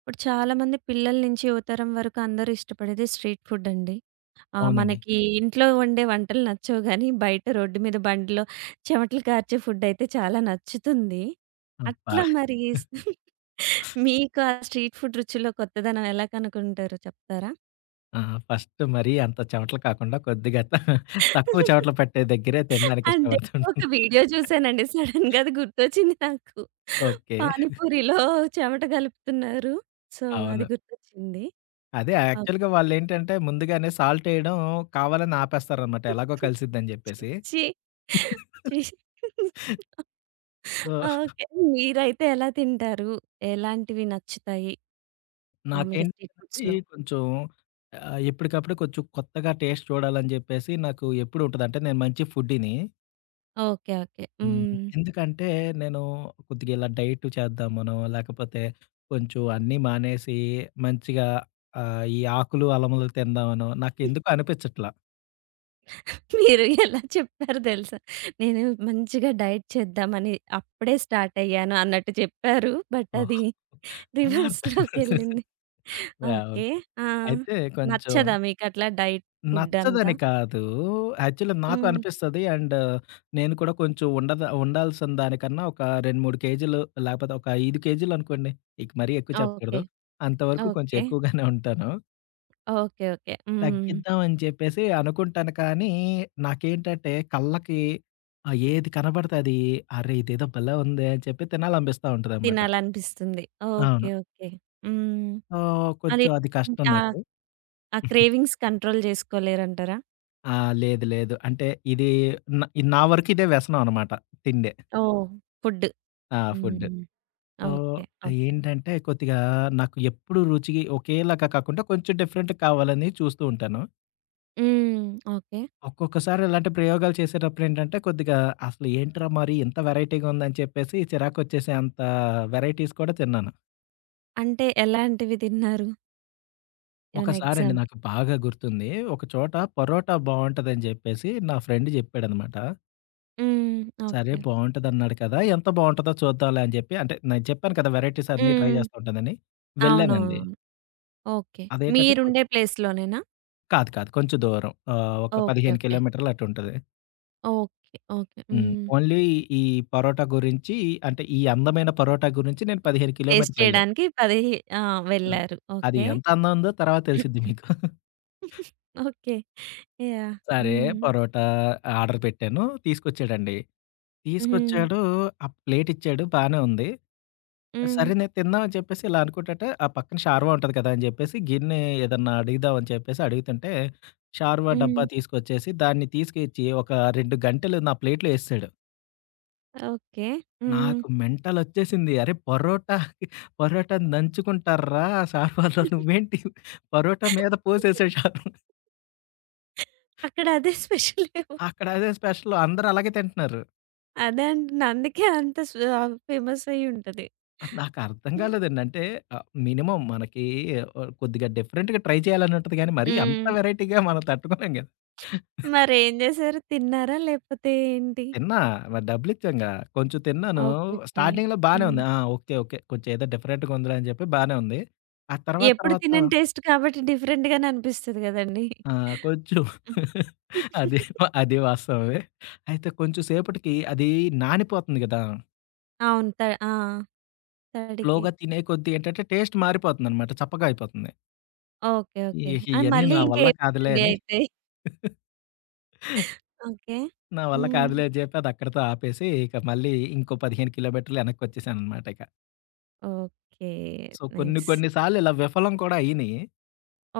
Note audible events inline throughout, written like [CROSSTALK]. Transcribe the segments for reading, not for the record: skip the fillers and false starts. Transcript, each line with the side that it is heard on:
right: ఇప్పుడు చాలామంది పిల్లల నుంచి యువతరం వరకు అందరూ ఇష్టపడేది స్ట్రీట్ ఫుడ్ అండి.
left: అవునండి.
right: మనకి ఇంట్లో వండే వంటలు నచ్చవు గానీ, బయట రోడ్డు మీద బండిలో చెమటలు కార్చే ఫుడ్ అయితే చాలా నచ్చుతుంది.
left: అబ్బా!
right: అట్లా మరి [LAUGHS] స్ మీకు ఆ స్ట్రీట్ ఫుడ్ రుచుల్లో కొత్తదనం ఎలా కనుకుంటారో చెప్తారా?
left: ఆ! ఫస్ట్ మరీ అంత చెమటలు కాకుండా కొద్దిగా త తక్కువ చెమటలు
right: [LAUGHS]
left: పట్టే దగ్గరే తినడానికి
right: అంటే ఒక
left: ఇష్టపడుతుంటా.
right: వీడియో చూసానండి. సడెన్‌గా అది గుర్తొచ్చింది నాకు.
left: ఓకే.
right: పానీపూరిలో చెమట కలుపుతున్నారు. సో, అది
left: అవును.
right: గుర్తొచ్చింది.
left: అదే
right: ఓకే.
left: యాక్చువల్‌గా వాళ్ళేంటంటే ముందుగానే సాల్ట్ ఎయడం కావాలని ఆపేస్తారనమాట. ఎలాగో కలిసిద్దని జెప్పేసి.
right: ఛీ! ఛీ!
left: So,
right: okay. మీరైతే ఎలా తింటారు? ఎలాంటివి నచ్చుతాయి మామూలుగా స్ట్రీట్
left: నాకేంటంటే
right: ఫుడ్స్‌లో?
left: కొంచెం ఎప్పటికప్పుడు కొంచెం కొత్తగా టేస్ట్ చూడాలని జెప్పేసి నాకు ఎప్పుడు ఉంటది. అంటే నేను మంచి ఫుడ్డీని.
right: ఓకే. ఓకే.
left: హ్మ్.
right: హ్మ్.
left: ఎందుకంటే నేను కొద్దిగా ఇలా డైట్ చేద్దామనో, లేకపోతే కొంచెం అన్నీ మానేసి మంచిగా ఈ ఆకులు, అలములు తిందామనో నాకెందుకో అనిపించట్లా.
right: మీరు ఎలా చెప్పారు తెలుసా? నేను మంచిగా డైట్ చేద్దామని అప్పుడే స్టార్ట్ అయ్యాను అన్నట్టు చెప్పారు. But
left: oh!
right: అది
left: అలా అర్థమైంది.
right: రివర్స్‌లోకెళ్ళింది.
left: యాహ్!
right: ఓకే.
left: ఓకే.
right: ఆ!
left: అయితే కొంచెం
right: నచ్చదా మీకట్లా డైట్ ఫుడ్ అంతా?
left: నచ్చదని కాదు. యాక్చువల్లీ నాకు
right: హ్మ్.
left: అనిపిస్తది. అండ్ నేను కూడా కొంచెం ఉండాల్సిన దానికన్నా ఒక 2, 3 కేజీలు లేకపోతే ఒక 5 కేజీలు అనుకోండి. ఇక మరీ ఎక్కువ
right: ఓకే.
left: చెప్పకూడదు. అంతవరకు కొంచెం
right: ఓకే.
left: ఎక్కువగానే ఉంటాను.
right: ఓకే. ఓకే. హ్మ్.
left: తగ్గిద్దాం అని చెప్పేసి అనుకుంటాను కానీ, నాకేంటంటే కళ్ళకి ఏది కనబడితే అది అరే! ఇదేదో భలే ఉందే అని చెప్పి తినాలనిపిస్తా ఉంటదనమాట.
right: తినాలనిపిస్తుంది. ఓకే.
left: అవును.
right: ఓకే. హ్మ్. అది
left: కొంచెం అది కష్టం
right: ఆ!
left: నాకు.
right: ఆ క్రేవింగ్స్ కంట్రోల్ జేసుకోలేరంటారా?
left: ఆ! లేదు లేదు. అంటే ఇది న నా వరకు ఇదే వ్యసనం అనమాట. తిండే.
right: ఓహ్! ఫుడ్.
left: ఆ! Food.
right: Hmm.
left: So,
right: okay. Okay.
left: ఏంటంటే కొద్దిగా నాకు ఎప్పుడు రుచి ఒకేలాగా కాకుండా కొంచెం డిఫరెంట్ కావాలని చూస్తూ ఉంటాను.
right: హ్మ్. ఓకే.
left: ఒక్కొక్కసారి ఇలాంటి ప్రయోగాలు చేసేటప్పుడేంటంటే, కొద్దిగా అసలు ఏంట్రా మరి ఇంత వెరైటీగా ఉందని చెప్పేసి చిరాకొచ్చేసే అంత వెరైటీస్ కూడా తిన్నాను.
right: అంటే ఎలాంటివి తిన్నారు? ఏమైనా
left: ఒకసారండి
right: ఎగ్జాంపుల్?
left: నాకు బాగా గుర్తుంది. ఒక చోట పరోటా బావుంటదని జెప్పేసి నా ఫ్రెండ్ జెప్పాడనమాట.
right: హ్మ్.
left: సరే
right: ఓకే.
left: బావుంటదన్నాడు కదా! ఎంత బావుంటదో చూద్దాంలే అని జెప్పి అంటే నేను చెప్పాను కదా! వెరైటీస్ అన్నీ ట్రై
right: హ్మ్.
left: చేస్తూ ఉంటానని. వెళ్ళానండి.
right: అవునవును. ఓకే.
left: అదేంటంటే
right: మీరుండే
left: కొంచెం
right: ప్లేస్‌లోనేనా?
left: కాదు కాదు. కొంచెం దూరం. ఒక
right: ఓకే.
left: 15
right: ఓకే.
left: కిలోమీటర్లు అటుంటది.
right: ఓకే. ఓకే.
left: హ్మ్.
right: హ్మ్.
left: ఓన్లీ ఈ పరోటా గురించి అంటే ఈ అందమైన పరోటా గురించి నేను 15
right: టేస్ట్
left: కిలోమీటర్లెళ్ళా.
right: చేయడానికి పది ఆ!
left: హ్మ్.
right: వెళ్లారు.
left: అది
right: ఓకే.
left: ఎంత అందం ఉందో తర్వాత తెలిసిద్ది మీకు.
right: ఓకే. యాహ్!
left: సరే
right: హ్మ్.
left: పరోటా ఆర్డర్ పెట్టాను. తీసుకొచ్చాడండి.
right: హ్మ్.
left: తీసుకొచ్చాడు. ఆ ప్లేట్ ఇచ్చాడు. బానే ఉంది.
right: హ్మ్.
left: సరే నేను తిందాం అని చెప్పేసి ఇలా అనుకుంటుంటే ఆ పక్కన షార్వా ఉంటది కదా! అని చెప్పేసి గిన్నె ఏదన్నా అడుగుదాం అని చెప్పేసి అడుగుతుంటే షార్వా డబ్బా
right: హ్మ్.
left: తీసుకొచ్చేసి దాన్ని తీసుకొచ్చి ఒక 2 గంటెలు నా ప్లేట్‌లో యేసేసాడు.
right: ఓకే. హ్మ్.
left: నాకు మెంటలొచ్చేసింది. అరే! పరోటాని దంచుకుంటార్రా షార్మాలో నువ్వేంటి పరోటా మీద పోసేసావు షార్మా.
right: అక్కడ అదే స్పెషలేమో.
left: అక్కడ అదే స్పెషల్ అందరూ అలాగే తింటున్నారు.
right: అదే అంటున్నా. అందుకే అంత ఫేమస్ అయ్యుంటది.
left: నాకర్థం
right: హ్మ్.
left: కాలేదండి. అంటే మినిమమ్ మనకి కొద్దిగా డిఫరెంట్‌గా ట్రై చేయాలని ఉంటది గానీ, మరీ అంత
right: హ్మ్.
left: వెరైటీగా మనం తట్టుకోలేం కదా!
right: మరేం జేశారు? తిన్నారా? లేపోతే ఏంటి?
left: తిన్నా మరి డబ్బులిచ్చాంగా. కొంచెం తిన్నాను.
right: ఓకే. ఓకే.
left: స్టార్టింగ్‌లో బానే
right: హ్మ్.
left: ఉంది. ఆ! ఓకే. ఓకే. కొంచెం ఏదో డిఫరెంట్‌గా ఉందిలే అని చెప్పి బానే ఉంది. ఆ తర్వాత
right: ఎప్పుడు
left: తర్వాత
right: తినని టేస్ట్ కాబట్టి డిఫరెంట్ గానే అనిపిస్తది గదండీ!
left: ఆ! కొంచెం
right: హ్మ్.
left: అది వాస్తవమే. అయితే కొంచెం సేపటికి అది నానిపోతుంది గదా!
right: అవును. ఆ! తడికి.
left: స్లోగా తినే కొద్దీ ఏంటంటే టేస్ట్ మారిపోతుందనమాట. చప్పగా అయిపోతుంది.
right: ఓకే. ఓకే.
left: ఇహ
right: అండ్
left: ఇయన్నీ
right: మళ్ళీ
left: నా వల్ల కాదులే
right: ఇంకేముందండి
left: అని
right: అయితే? ఓకే.
left: నా వల్ల
right: హ్మ్.
left: కాదులే అని జెప్పి అది అక్కడితో ఆపేసి ఇక మళ్ళీ ఇంకో 15 కిలోమీటర్లు వెనక్కొచ్చేసాననమాట ఇక.
right: ఓకే.
left: సో, కొన్ని
right: నైస్.
left: కొన్ని సార్లు ఇలా విఫలం కూడా అయినియి.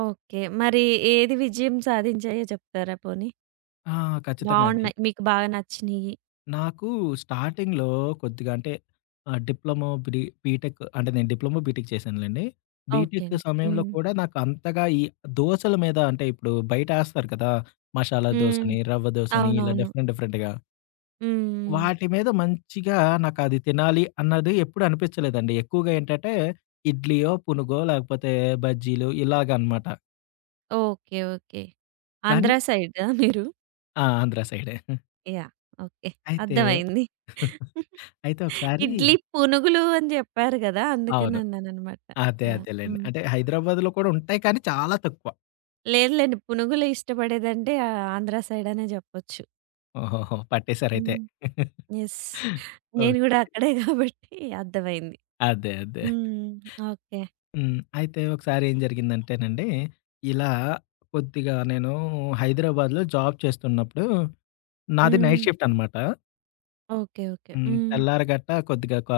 right: ఓకే. మరి ఏది విజయం సాధించాయో చెప్తారా పోనీ?
left: ఆ! ఖచ్చితంగా అండి.
right: బావున్నాయి. మీకు బాగా నచ్చినియి.
left: నాకు స్టార్టింగ్‌లో కొద్దిగా అంటే ఆహ్, డిప్లొమో బీ బీటెక్ అంటే నేను డిప్లొమో బీటెక్ చేశానులెండి.
right: ఓకే
left: బీటెక్
right: అండి.
left: సమయంలో
right: హ్మ్.
left: కూడా నాకు అంతగా ఈ దోసల మీద అంటే ఇప్పుడు బయట ఏస్తారు కదా! మసాలా
right: హ్మ్.
left: దోసని, రవ్వ దోసని ఇలా
right: అవునవును.
left: డిఫరెంట్ డిఫరెంట్‌గా.
right: హ్మ్. హ్మ్.
left: వాటి మీద మంచిగా నాకది తినాలి అన్నది ఎప్పుడు అనిపించలేదండి. ఎక్కువగా ఏంటంటే ఇడ్లీయో, పునుగో లేకపోతే బజ్జీలు ఇలాగనమాట.
right: ఓకే. ఓకే.
left: కానీ
right: ఆంధ్ర సైడా మీరు?
left: ఆ! ఆంధ్ర సైడే.
right: యాహ్! ఓకే.
left: అయితే
right: అర్థమైంది.
left: అయితే ఒకసారి
right: ఇడ్లీ పునుగులు అని జెప్పారు గదా! అందుకని
left: అవును.
right: అన్నాననమాట.
left: అదే.
right: యాహ్!
left: అదేలెండి.
right: హ్మ్.
left: అంటే హైదరాబాద్‌లో కూడా ఉంటాయి కానీ చాలా తక్కువ.
right: లేదులెండి. పునుగులు ఇష్టపడేదంటే ఆంధ్ర సైడ్ అనే జెప్పొచ్చు.
left: ఓహోహో! పట్టేసారయితే.
right: హ్మ్. యెస్.
left: ఓహ్!
right: నేను గూడా అక్కడే గాబట్టి అర్థమైంది.
left: అదే. అదే.
right: హ్మ్. ఓకే.
left: హ్మ్. అయితే ఒకసారి ఏం జరిగిందంటేనండి, ఇలా కొద్దిగా నేను హైదరాబాద్‌లో జాబ్ చేస్తున్నప్పుడు నాది
right: హ్మ్.
left: నైట్ షిఫ్ట్ అనమాట.
right: ఓకే. ఓకే.
left: హ్మ్.
right: హ్మ్.
left: తెల్లారగట్ట కొద్దిగా ఒక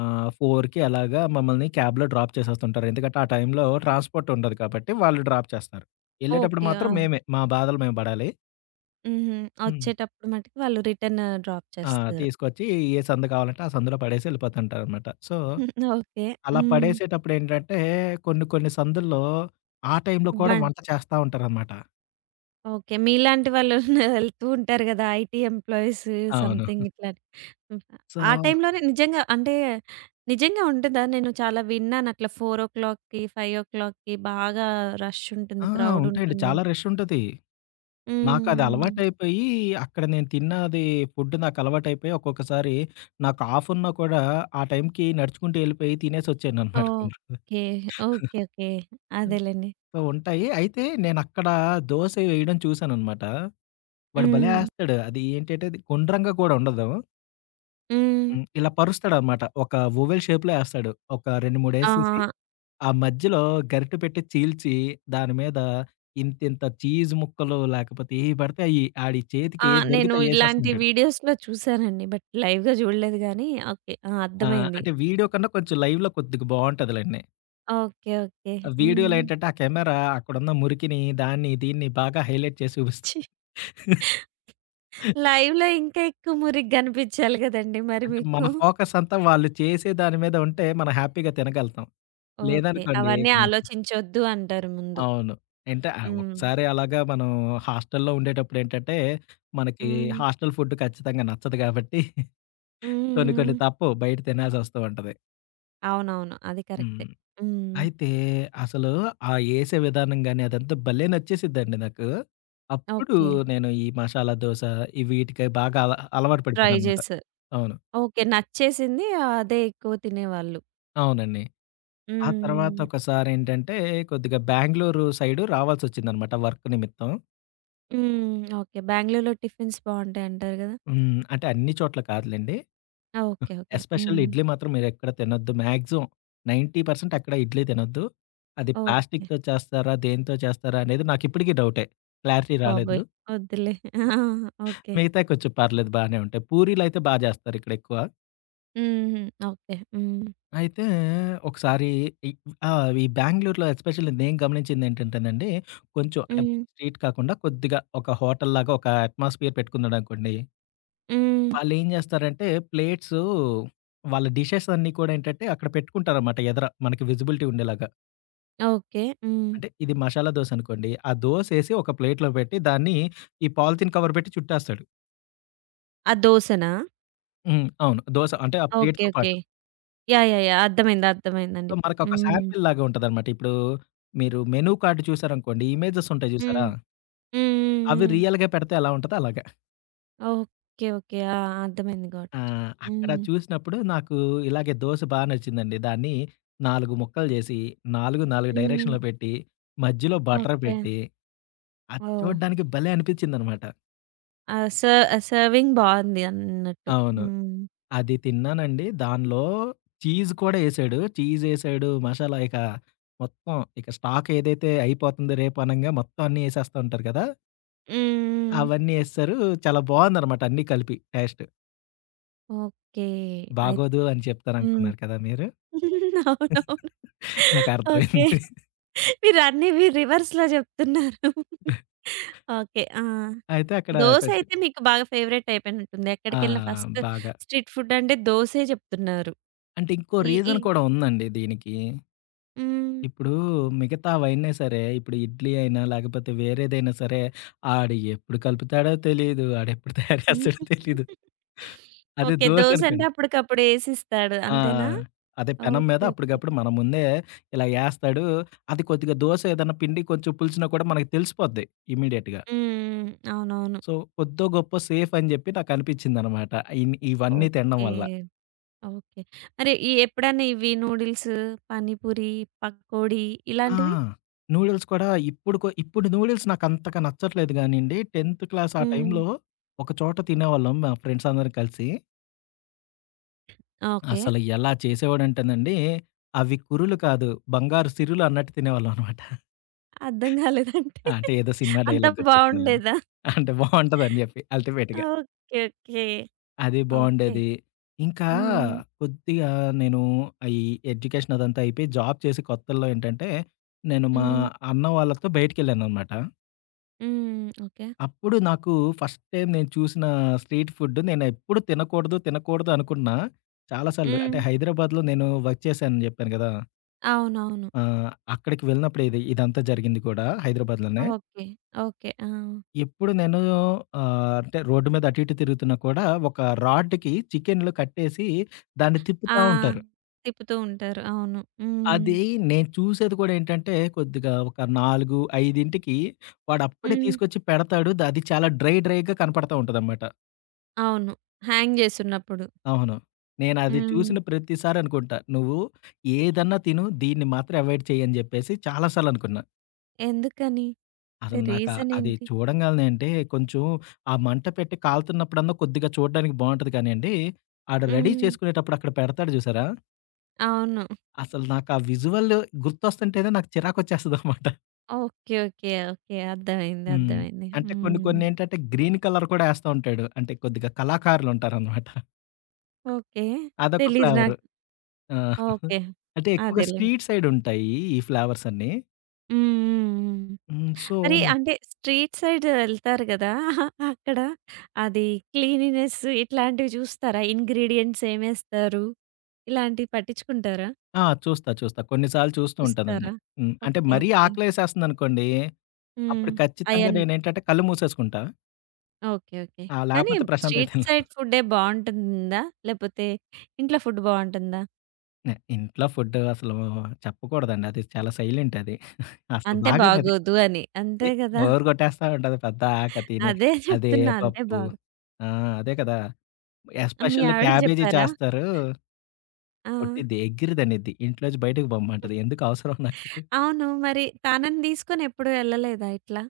left: 4కి అలాగా మమ్మల్ని క్యాబ్‌లో డ్రాప్ చేసేస్తుంటారు. ఎందుకంటే ఆ టైంలో ట్రాన్స్‌పోర్ట్ ఉండదు కాబట్టి వాళ్ళు డ్రాప్ చేస్తారు. ఎళ్ళేటప్పుడు
right: ఓకే.
left: మాత్రం
right: ఆ!
left: మేమే. మా బాధలు మేము పడాలి.
right: హుహు.
left: హ్మ్.
right: వచ్చేటప్పుడు మటికి వాళ్ళు రిటర్న్ డ్రాప్
left: ఆ!
right: చేస్తారు.
left: తీసుకొచ్చి ఏ సందు కావాలంటే ఆ సందులో పడేసి వెళ్ళిపోతుంటారనమాట. So,
right: okay.
left: అలా
right: హ్మ్.
left: పడేసేటప్పుడు ఏంటంటే కొన్ని కొన్ని సందుల్లో ఆ టైంలో కూడా
right: బన్
left: వంట చేస్తా ఉంటారనమాట.
right: ఓకే. మీలాంటి వాళ్ళు [LAUGHS] వెళ్తూ ఉంటారు గదా! ఐటీ ఎంప్లాయీస్
left: అవును.
right: సంథింగ్ ఇట్లా. హ్మ్.
left: సో
right: ఆ టైంలోనే నిజంగా అంటే నిజంగా ఉంటదా? నేను చాలా విన్నాను అట్లా 4:00కి, 5:00కి బాగా రష్ ఉంటుంది.
left: ఆ!
right: క్రౌడ్
left: ఉంటాయండి. చాలా
right: ఉంటుందని.
left: రష్ ఉంటది. నాకది
right: హ్మ్.
left: అలవాటయిపోయి అక్కడ నేను తిన్నది ఫుడ్ నాకు అలవాటయిపోయి ఒక్కొక్కసారి నాకు ఆఫ్ ఉన్నా కూడా ఆ టైంకి నడుచుకుంటూ వెళ్ళిపోయి తినేసొచ్చాననమాట కొన్ని రోజులు.
right: ఓకే. ఓకే. ఓకే. అదేలెండి.
left: సో, ఉంటాయి. అయితే నేనక్కడ దోస వేయడం చూసాననమాట. వాడు భలే
right: హ్మ్.
left: ఏస్తాడు. అది ఏంటంటే అది గుండ్రంగా కూడా ఉండదు.
right: హ్మ్.
left: హ్మ్. ఇలా పరుస్తాడనమాట. ఒక ఓవెల్ షేప్‌లో ఏస్తాడు. ఒక 2, 3
right: ఆ!
left: ఏసేసి, ఆ మధ్యలో గరిటె పెట్టి చీల్చి, దాని మీద ఇంతింత చీజ్ ముక్కలు లేకపోతే ఏయి పడితే అయి ఆడి చేతికి
right: ఆ!
left: ఏది
right: నేను
left: దొరికితే
right: ఇలాంటి
left: అయ్యేసేస్తుంటాడు.
right: వీడియోస్‌లో చూసానండి. బట్ లైవ్‌గా చూడలేదు గానీ ఓకే. ఆ!
left: ఆ!
right: అర్థమైంది.
left: అంటే వీడియో కన్నా కొంచెం లైవ్‌లో కొద్దిగా బావుంటదిలెండి.
right: ఓకే. ఓకే.
left: వీడియోలో
right: హ్మ్.
left: ఏంటంటే ఆ కెమెరా అక్కడున్న మురికిని, దాన్ని, దీన్ని బాగా హైలైట్ చేసి చూపిస్తుంది.
right: ఛీ! లైవ్‌లో ఇంకా ఎక్కువ మురిగ్గా అనిపించాలి గదండీ మరి
left: అంటే మన
right: మీకు.
left: ఫోకస్ అంతా వాళ్ళు చేసే దాని మీద ఉంటే మనం హ్యాపీగా తినగలుగుతాం.
right: ఓకే.
left: లేదనుకోండి
right: అవన్నీ
left: ఇక మ
right: ఆలోచించొద్దు అంటారు ముందు.
left: అవును. అంటే
right: హ్మ్.
left: ఒకసారి అలాగా మనం హాస్టల్‌లో ఉండేటప్పుడేంటంటే, మనకి
right: హ్మ్.
left: హాస్టల్ ఫుడ్ ఖచ్చితంగా నచ్చదు కాబట్టి కొన్ని కొన్ని
right: హ్మ్.
left: తప్పవు. బయట తినాల్సొస్తూ ఉంటది.
right: అవునవును. అది
left: హ్మ్.
right: కరెక్టే. హ్మ్.
left: అయితే అసలు ఆ ఏసే విధానం గాని అదంతా భలే నచ్చేసిద్దండి నాకు. అప్పుడు
right: ఓకే.
left: నేను ఈ మసాలా దోస ఈ వీటికి బాగా అలవాటు
right: ట్రై
left: పడిపోయాననమాట.
right: చేశారు.
left: అవును.
right: ఓకే. నచ్చేసింది. అదే ఎక్కువ తినేవాళ్ళు.
left: అవునండి. ఆ తర్వాత
right: హ్మ్.
left: ఒకసారేంటంటే కొద్దిగా బెంగుళూరు సైడు రావాల్సొచ్చిందనమాట వర్క్ నిమిత్తం.
right: హ్మ్. ఓకే. బెంగుళూరులో టిఫిన్స్ బావుంటాయంటారు గదా!
left: హ్మ్. అంటే అన్ని చోట్ల కాదులెండి.
right: ఓకే. ఓకే.
left: ఎస్పెషల్లీ
right: హ్మ్.
left: ఇడ్లీ మాత్రం మీరెక్కడ తినొద్దు. మాక్సిమం 90% అక్కడ ఇడ్లీ తినొద్దు. అది
right: ఓకే.
left: ప్లాస్టిక్‌తో చేస్తారా? దేనితో చేస్తారా? అనేది నాకిప్పటికి డౌటే. క్లారిటీ రాలేదు.
right: బాబోయ్! వద్దులే. ఆ! ఓకే.
left: మిగతాయి కొంచెం పర్లేదు బానే ఉంటాయి. పూరీలయితే బా చేస్తారు ఇక్కడెక్కువ.
right: హుహు. ఓకే. హ్మ్.
left: అయితే ఒకసారి ఇ ఆ! ఈ బెంగుళూరులో ఎస్పెషల్లీ నేను గమనించిందేంటంటేనండి, కొంచెం అంటే
right: హ్మ్.
left: స్ట్రీట్ కాకుండా కొద్దిగా ఒక హోటల్‌లాగా ఒక అట్మాస్ఫియర్ పెట్టుకున్నాడనుకోండి.
right: హ్మ్.
left: వాళ్ళేం చేస్తారంటే ప్లేట్సు వాళ్ళ డిషెస్ అన్నీ కూడా ఏంటంటే అక్కడ పెట్టుకుంటారనమాట ఎదర మనకి విజిబిలిటీ ఉండేలాగా.
right: ఓకే. హ్మ్.
left: అంటే ఇది మసాలా దోస అనుకోండి. ఆ దోసేసి ఒక ప్లేట్‌లో పెట్టి దాన్ని ఈ పాలిథీన్ కవర్ పెట్టి చుట్టేస్తాడు.
right: ఆ దోసనా?
left: హ్మ్. అవును. దోస అంటే ఆ
right: ఓకే.
left: ప్లేట్‌తో
right: ఓకే.
left: పాటు.
right: యాహ్! యాహ్! యాహ్! అర్థమైంది.
left: సో,
right: అర్థమైందండి ఇప్పుడు.
left: మనకొక
right: హ్మ్.
left: శాంపిల్ లాగా ఉంటదనమాట. ఇప్పుడు మీరు మెనూ కార్డ్ చూసారనుకోండి ఇమేజెస్ ఉంటాయి చూసారా?
right: హ్మ్. హ్మ్. హ్మ్.
left: అవి
right: హ్మ్.
left: రియల్‌గా పెడితే ఎలా ఉంటదో అలాగా.
right: ఓకే. ఓకే. ఆ! అర్థమైంది గాట్.
left: ఆ!
right: ఇట్.
left: అక్కడ
right: హ్మ్.
left: చూసినప్పుడు నాకు ఇలాగే దోస బా నచ్చిందండి. దాన్ని 4 ముక్కలు చేసి 4, 4
right: హ్మ్.
left: డైరెక్షన్‌లో పెట్టి మధ్యలో బటర్
right: ఓకే.
left: పెట్టి అది
right: ఓహ్!
left: చూడడానికి భలే అనిపించిందనమాట.
right: ఆ! సర్వింగ్ బావుంది అన్నట్టు.
left: అవును.
right: హ్మ్.
left: అది తిన్నానండి. దానిలో చీజ్ కూడా ఏసాడు. చీజ్ ఏసాడు, మసాలా ఇక మొత్తం ఇక స్టాక్ ఏదైతే అయిపోతుందో రేపు అనంగా మొత్తం అన్నీ ఏసేస్తా ఉంటారు కదా!
right: హ్మ్.
left: అవన్నీ ఏసేసారు. చాలా బావుందనమాట అన్నీ కలిపి టేస్ట్.
right: ఓకే. అయి
left: బాగోదు అని
right: హ్మ్.
left: చెప్తారనుకున్నారు కదా మీరు.
right: [LAUGHS] అవునవును. ఓకే.
left: నాకర్థమైంది.
right: మీరు అన్నీ మీరు రివర్స్‌లో జెప్తున్నారు. ఓకే. ఆ!
left: అయితే అక్కడ
right: దోస
left: కొంచెం
right: అయితే మీకు బాగా ఫేవరెట్ అయిపోయినట్టుంది.
left: ఆ!
right: ఎక్కడికెళ్ళిన ఫస్ట్
left: బాగా.
right: స్ట్రీట్ ఫుడ్ అంటే దోసే జెప్తున్నారు.
left: అంటే ఇంకో
right: ఈ ఈ
left: రీజన్ కూడా ఉందండి దీనికి.
right: హ్మ్.
left: ఇప్పుడు మిగతావైనా సరే, ఇప్పుడు ఇడ్లీ అయినా, లేకపోతే వేరేదైనా సరే, ఆడు ఎప్పుడు కలుపుతాడో తెలీదు. ఆడెప్పుడు తయారు చేస్తాడో తెలీదు. అదే
right: ఓకే.
left: దోస
right: దోస అంటే
left: అనుకోండి.
right: అప్పటికప్పుడు ఏసిస్తాడు
left: ఆ!
right: అంతేనా?
left: అదే పెనం మీద
right: ఓకే. ఓకే.
left: అప్పటికప్పుడు మన ముందే ఇలా ఏస్తాడు. అది కొద్దిగా దోస ఏదన్నా పిండి కొంచెం పులిసినా కూడా మనకు తెలిసిపోద్ది ఇమ్మీడియేట్‌గా.
right: హ్మ్. అవునవును.
left: సో, కొద్దో గొప్పో సేఫ్ అని జెప్పి నాకనిపిచ్చిందనమాట. ఇవన్నీ తినడం
right: ఓకే.
left: వల్ల.
right: ఓకే. మరి ఈ ఎప్పుడన్నా ఇవి నూడిల్స్, పానీపూరి, పకోడీ
left: ఆ!
right: ఇలాంటివి?
left: నూడిల్స్ కూడా ఇప్పుడు నూడిల్స్ నాకంతగా నచ్చట్లేదు గానండి. 10థ్ క్లాస్ ఆ
right: హ్మ్.
left: టైంలో ఒక చోట తినేవాళ్ళం మా ఫ్రెండ్స్ అందరం కలిసి.
right: ఓకే.
left: అసలు ఎలా చేసేవాడంటేనండి, అవి కురులు కాదు బంగారు సిరులు అన్నట్టు తినేవాళ్ళం అనమాట.
right: అర్థం గాలేదంటే?
left: అంటే ఏదో సినిమా
right: అంత
left: డైలాగ్ గుర్తొచ్చిందిలెండి.
right: బావుండేదా?
left: అంటే బావుంటదని జెప్పి అల్టిమేట్‌గా.
right: ఓకే. ఓకే.
left: అది
right: ఓకే.
left: బావుండేది. ఇంకా
right: హ్మ్.
left: కొద్దిగా నేను ఈ ఎడ్యుకేషన్ అదంతా అయిపోయి జాబ్ చేసే కొత్తల్లో ఏంటంటే, నేను మా
right: హ్మ్.
left: అన్న వాళ్ళతో బయటికెళ్ళాననమాట.
right: హ్మ్. ఓకే.
left: అప్పుడు నాకు ఫస్ట్ టైమ్ నేను చూసిన స్ట్రీట్ ఫుడ్ నేనెప్పుడు తినకూడదు, తినకూడదు అనుకున్నా. చాలా సార్లు అంటే
right: హ్మ్.
left: హైదరాబాద్‌లో నేను వర్క్ చేశానని జెప్పాను గదా!
right: అవునవును.
left: ఆహ్, అక్కడికి వెళ్ళినప్పుడు ఇదంతా జరిగింది కూడా హైదరాబాద్‌లోనే.
right: ఓకే. ఓకే. ఆ!
left: ఎప్పుడు నేను అంటే రోడ్డు మీద అటు, ఇటు తిరుగుతున్నా కూడా ఒక రాడ్‌కి చికెన్‌లు కట్టేసి దాన్ని
right: ఆ!
left: తిప్పుతా ఉంటారు.
right: తిప్పుతూ ఉంటారు. అవును. హ్మ్.
left: అది నేను చూసేది కూడా ఏంటంటే కొద్దిగా ఒక 4, 5కి వాడప్పుడే
right: హ్మ్.
left: తీసుకొచ్చి పెడతాడు. అది చాలా డ్రైగా కనపడతా ఉంటదన్నమాట.
right: అవును. హ్యాంగ్ జేసున్నప్పుడు.
left: అవును. నేనది
right: హ్మ్.
left: చూసిన ప్రతిసారి అనుకుంటా. నువ్వు ఏదన్నా తిను, దీన్ని మాత్రం అవాయిడ్ చెయ్యి అని జెప్పేసి చాలా సార్లు అనుకున్నా.
right: ఎందుకని? అంటే
left: అసలు నాకా
right: రీజన్
left: అది
right: ఏంటి?
left: చూడంగాలనే అంటే కొంచెం ఆ మంట పెట్టి కాలుతున్నప్పుడన్నా కొద్దిగా చూడడానికి బావుంటది కానియండి, ఆడు రెడీ
right: హ్మ్.
left: చేసుకునేటప్పుడు అక్కడ పెడతాడు జూసారా?
right: అవును.
left: అసలు నాకా విజువల్ గుర్తొస్తుంటేనే నాకు చిరాకొచ్చేస్తదనమాట.
right: ఓకే. ఓకే. ఓకే. అర్థమైంది.
left: హ్మ్.
right: అర్థమైంది.
left: అంటే కొన్ని
right: హ్మ్.
left: కొన్నేంటంటే గ్రీన్ కలర్ కూడా ఏస్తా ఉంటాడు. అంటే కొద్దిగా కళాకారులుంటారనమాట.
right: ఓకే.
left: అదొక
right: తెలీదు
left: ఫ్లేవరు.
right: నాకు.
left: ఆ!
right: ఓకే.
left: అంటే ఎక్కువగా
right: అదేలెండి.
left: స్ట్రీట్ సైడుంటాయి ఈ ఫ్లేవర్సన్నీ.
right: హ్మ్. హ్మ్. హ్మ్.
left: హ్మ్. సో,
right: మరి
left: నే
right: అంటే స్ట్రీట్ సైడ్ ఎళ్తారు గదా! అక్కడ అది క్లీనినెస్ ఇట్లాంటివి చూస్తారా? ఇంగ్రీడియెంట్స్ ఏమేస్తారు? ఇలాంటివి పట్టించుకుంటారా?
left: ఆ! చూస్తా. చూస్తా. కొన్ని సార్లు చూస్తూ ఉంటానండి.
right: చూస్తారా?
left: హ్మ్. అంటే
right: ఓకే.
left: మరీ
right: ఓకే.
left: ఆకలేసేస్తుందనుకోండి,
right: హ్మ్.
left: అప్పుడు ఖచ్చితంగా
right: అయన్
left: నేనేంటంటే కళ్ళు మూసేసుకుంటా.
right: ఓకే. ఓకే.
left: ఆ!
right: కానీ
left: లేకపోతే ప్రశాంతంగా
right: స్ట్రీట్
left: తినలేను.
right: సైడ్ ఫుడ్డే బావుంటుందా? లేపోతే ఇంట్లో ఫుడ్ బావుంటుందా?
left: ఇంట్లో ఫుడ్ అసలు చెప్పకూడదండి. అది చాలా సైలెంట్ అది. అసలు
right: అంతే
left: బాగోదది.
right: బాగోదు అని.
left: తి
right: అంతే గదా!
left: బోర్ కొట్టేస్తా ఉంటది పద్దాక తిని.
right: అదే
left: అదే
right: చెప్తున్నా. అంతే
left: పప్పు. ఆ! అదే కదా!
right: మీ
left: ఎస్పెషల్లీ
right: ఆవిడకి
left: క్యాబేజీ
right: జెప్పారా?
left: చేస్తారు.
right: ఆ!
left: కొట్టిద్ది. ఎగిరిదనిద్ది. ఇంట్లోంచి బయటకు పొమ్మంటది. ఎందుకు అవసరం నాకు?
right: అవును. మరి తనని తీసుకొని ఎప్పుడు ఎళ్ళలేదా ఇట్లా?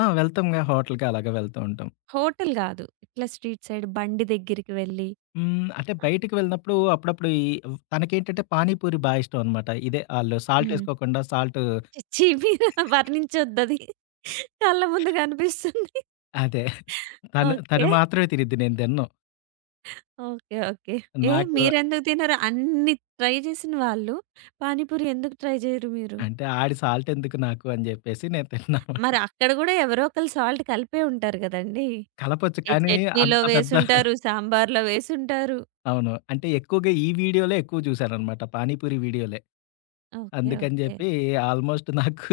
left: ఆ! వెళ్తాంగా హోటల్‌కి అలాగా వెళ్తూ ఉంటాం.
right: హోటల్ గాదు. ఇట్లా స్ట్రీట్ సైడ్ బండి దగ్గరికి వెళ్ళి
left: హ్మ్. అంటే బయటికి వెళ్ళినప్పుడు అప్పుడప్పుడు ఈ తనకేంటంటే పానీపూరి బా ఇష్టం అనమాట. ఇదే ఆళ్ళు సాల్ట్
right: హ్మ్.
left: ఏసుకోకుండా సాల్ట్
right: ఛీ! మీరు వర్ణించొద్దది. కళ్ళ ముందు కనిపిస్తుంది.
left: అదే [LAUGHS] తను తను
right: ఓకే.
left: మాత్రమే తినిద్ది. నేను తినను.
right: ఓకే. ఓకే. ఏ
left: నాకు
right: మీరెందుకు తినరు? అన్ని ట్రై చేసిన వాళ్ళు పానీపూరి ఎందుకు ట్రై చేయరు మీరు?
left: అంటే ఆడి సాల్ట్ ఎందుకు నాకు అని జెప్పేసి నేను తినను.
right: మరి అక్కడ గూడా ఎవరో ఒకళ్ళు సాల్ట్ కలిపే ఉంటారు గదండీ!
left: కలపొచ్చు
right: ఏ
left: కానీ
right: చట్నీలో
left: అంత పెద్ద
right: వేసుంటారు, సాంబార్‌లో వేసుంటారు.
left: అవును. అంటే ఎక్కువగా ఈ వీడియోలే ఎక్కువ జూసాననమాట. పానీపూరి వీడియోలే.
right: ఓకే.
left: అందుకని
right: ఓకే.
left: జెప్పి ఆల్మోస్ట్ నాకు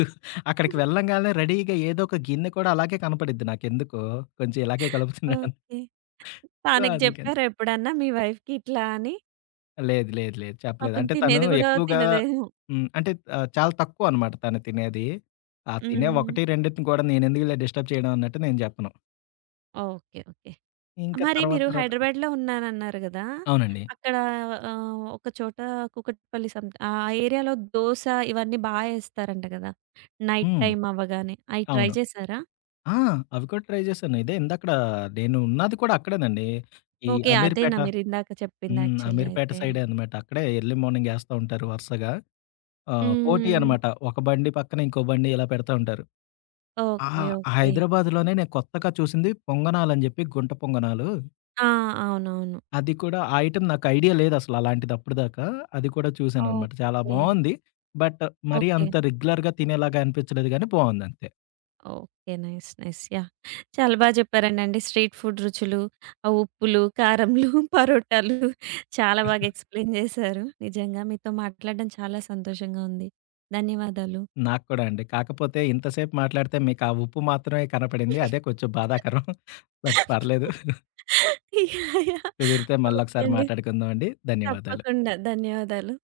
left: అక్కడికి వెళ్ళంగాల్నే రెడీగా ఏదో ఒక గిన్నె కూడా అలాగే కనపడిద్ది నాకెందుకో. కొంచెం ఇలాగే కలుపుతున్నాడని.
right: ఓకే.
left: సో,
right: తనకి
left: అందుకని.
right: జెప్పారా ఎప్పుడన్నా మీ వైఫ్‌కి ఇట్లా అని?
left: లేదు. లేదు. లేదు. చెప్పలేదు.
right: పాపం
left: అంటే తను
right: తినేది గూడా
left: ఎక్కువగా
right: తినదేమో.
left: హ్మ్. అంటే చాలా తక్కువనమాట తను తినేది. ఆ తినే
right: హ్మ్.
left: 1, 2 కూడా నేనెందుకులే డిస్టర్బ్ చేయడం అన్నట్టు నేను జెప్పను.
right: ఓకే. ఓకే.
left: ఇంకా
right: మరి
left: తర్వాత
right: మీరు
left: తర్వాత
right: హైదరాబాద్‌లో ఉన్నానన్నారు గదా!
left: అవునండి.
right: అక్కడ ఒక చోట కూకట్పల్లి సమ్ ఆ ఏరియాలో దోస ఇవన్నీ బా ఏస్తారంట గదా! నైట్
left: హ్మ్.
right: టైమ్ అవ్వగానే. అయి ట్రై
left: అవును.
right: చేసారా?
left: ఆ! అవి కూడా ట్రై జేశాను. ఇదే ఇందాకడ నేను ఉన్నది కూడా అక్కడేనండి. ఈ
right: ఓకే.
left: అమీర్పేట
right: అదేనా మీరిందాక చెప్పింది
left: హ్మ్.
right: యాక్చువల్లీ
left: అమీర్పేట
right: అయితే.
left: సైడే అనమాట. అక్కడే ఎర్లీ మార్నింగ్ యేస్తా ఉంటారు వరుసగా. పోటీ
right: హ్మ్.
left: అనమాట. ఒక బండి పక్కన ఇంకో బండి ఇలా పెడతా ఉంటారు. ఆ!
right: ఓకే. ఓకే.
left: హైదరాబాద్‌లోనే నేను కొత్తగా చూసింది పొంగనాలని జెప్పి గుంట పొంగనాలు
right: ఆ! అవునవును.
left: అది కూడా ఆ ఐటెమ్ నాకు ఐడియా లేదసల అలాంటిది అప్పటిదాకా. అది కూడా చూసాననమాట. చాలా
right: ఓకే.
left: బావుంది. బట్ మరీ
right: ఓకే.
left: అంత రెగ్యులర్‌గా తినేలాగా అనిపించలేదు గానీ బావుందంతే.
right: ఓకే. నైస్. నైస్. యాహ్! చాలా బా చెప్పారండండి. స్ట్రీట్ ఫుడ్ రుచులు, ఆ ఉప్పులు, కారంలు, [LAUGHS] పరోటాలు చాలా బాగా ఎక్స్‌ప్లెయిన్ చేశారు. నిజంగా మీతో మాట్లాడడం చాలా సంతోషంగా ఉంది. ధన్యవాదాలు.
left: నాకు కూడా అండి. కాకపోతే ఇంతసేపు మాట్లాడితే మీకు ఆ ఉప్పు మాత్రమే కనపడింది. అదే కొంచెం బాధాకరం. బట్ పర్లేదు.
right: [LAUGHS] యాహ్! యాహ్!
left: కుదిరితే
right: ఓకే
left: మళ్ళొకసారి
right: అండి.
left: మాట్లాడుకుందాం అండి. ధన్యవాదాలు.
right: తప్పకుండా. ధన్యవాదాలు.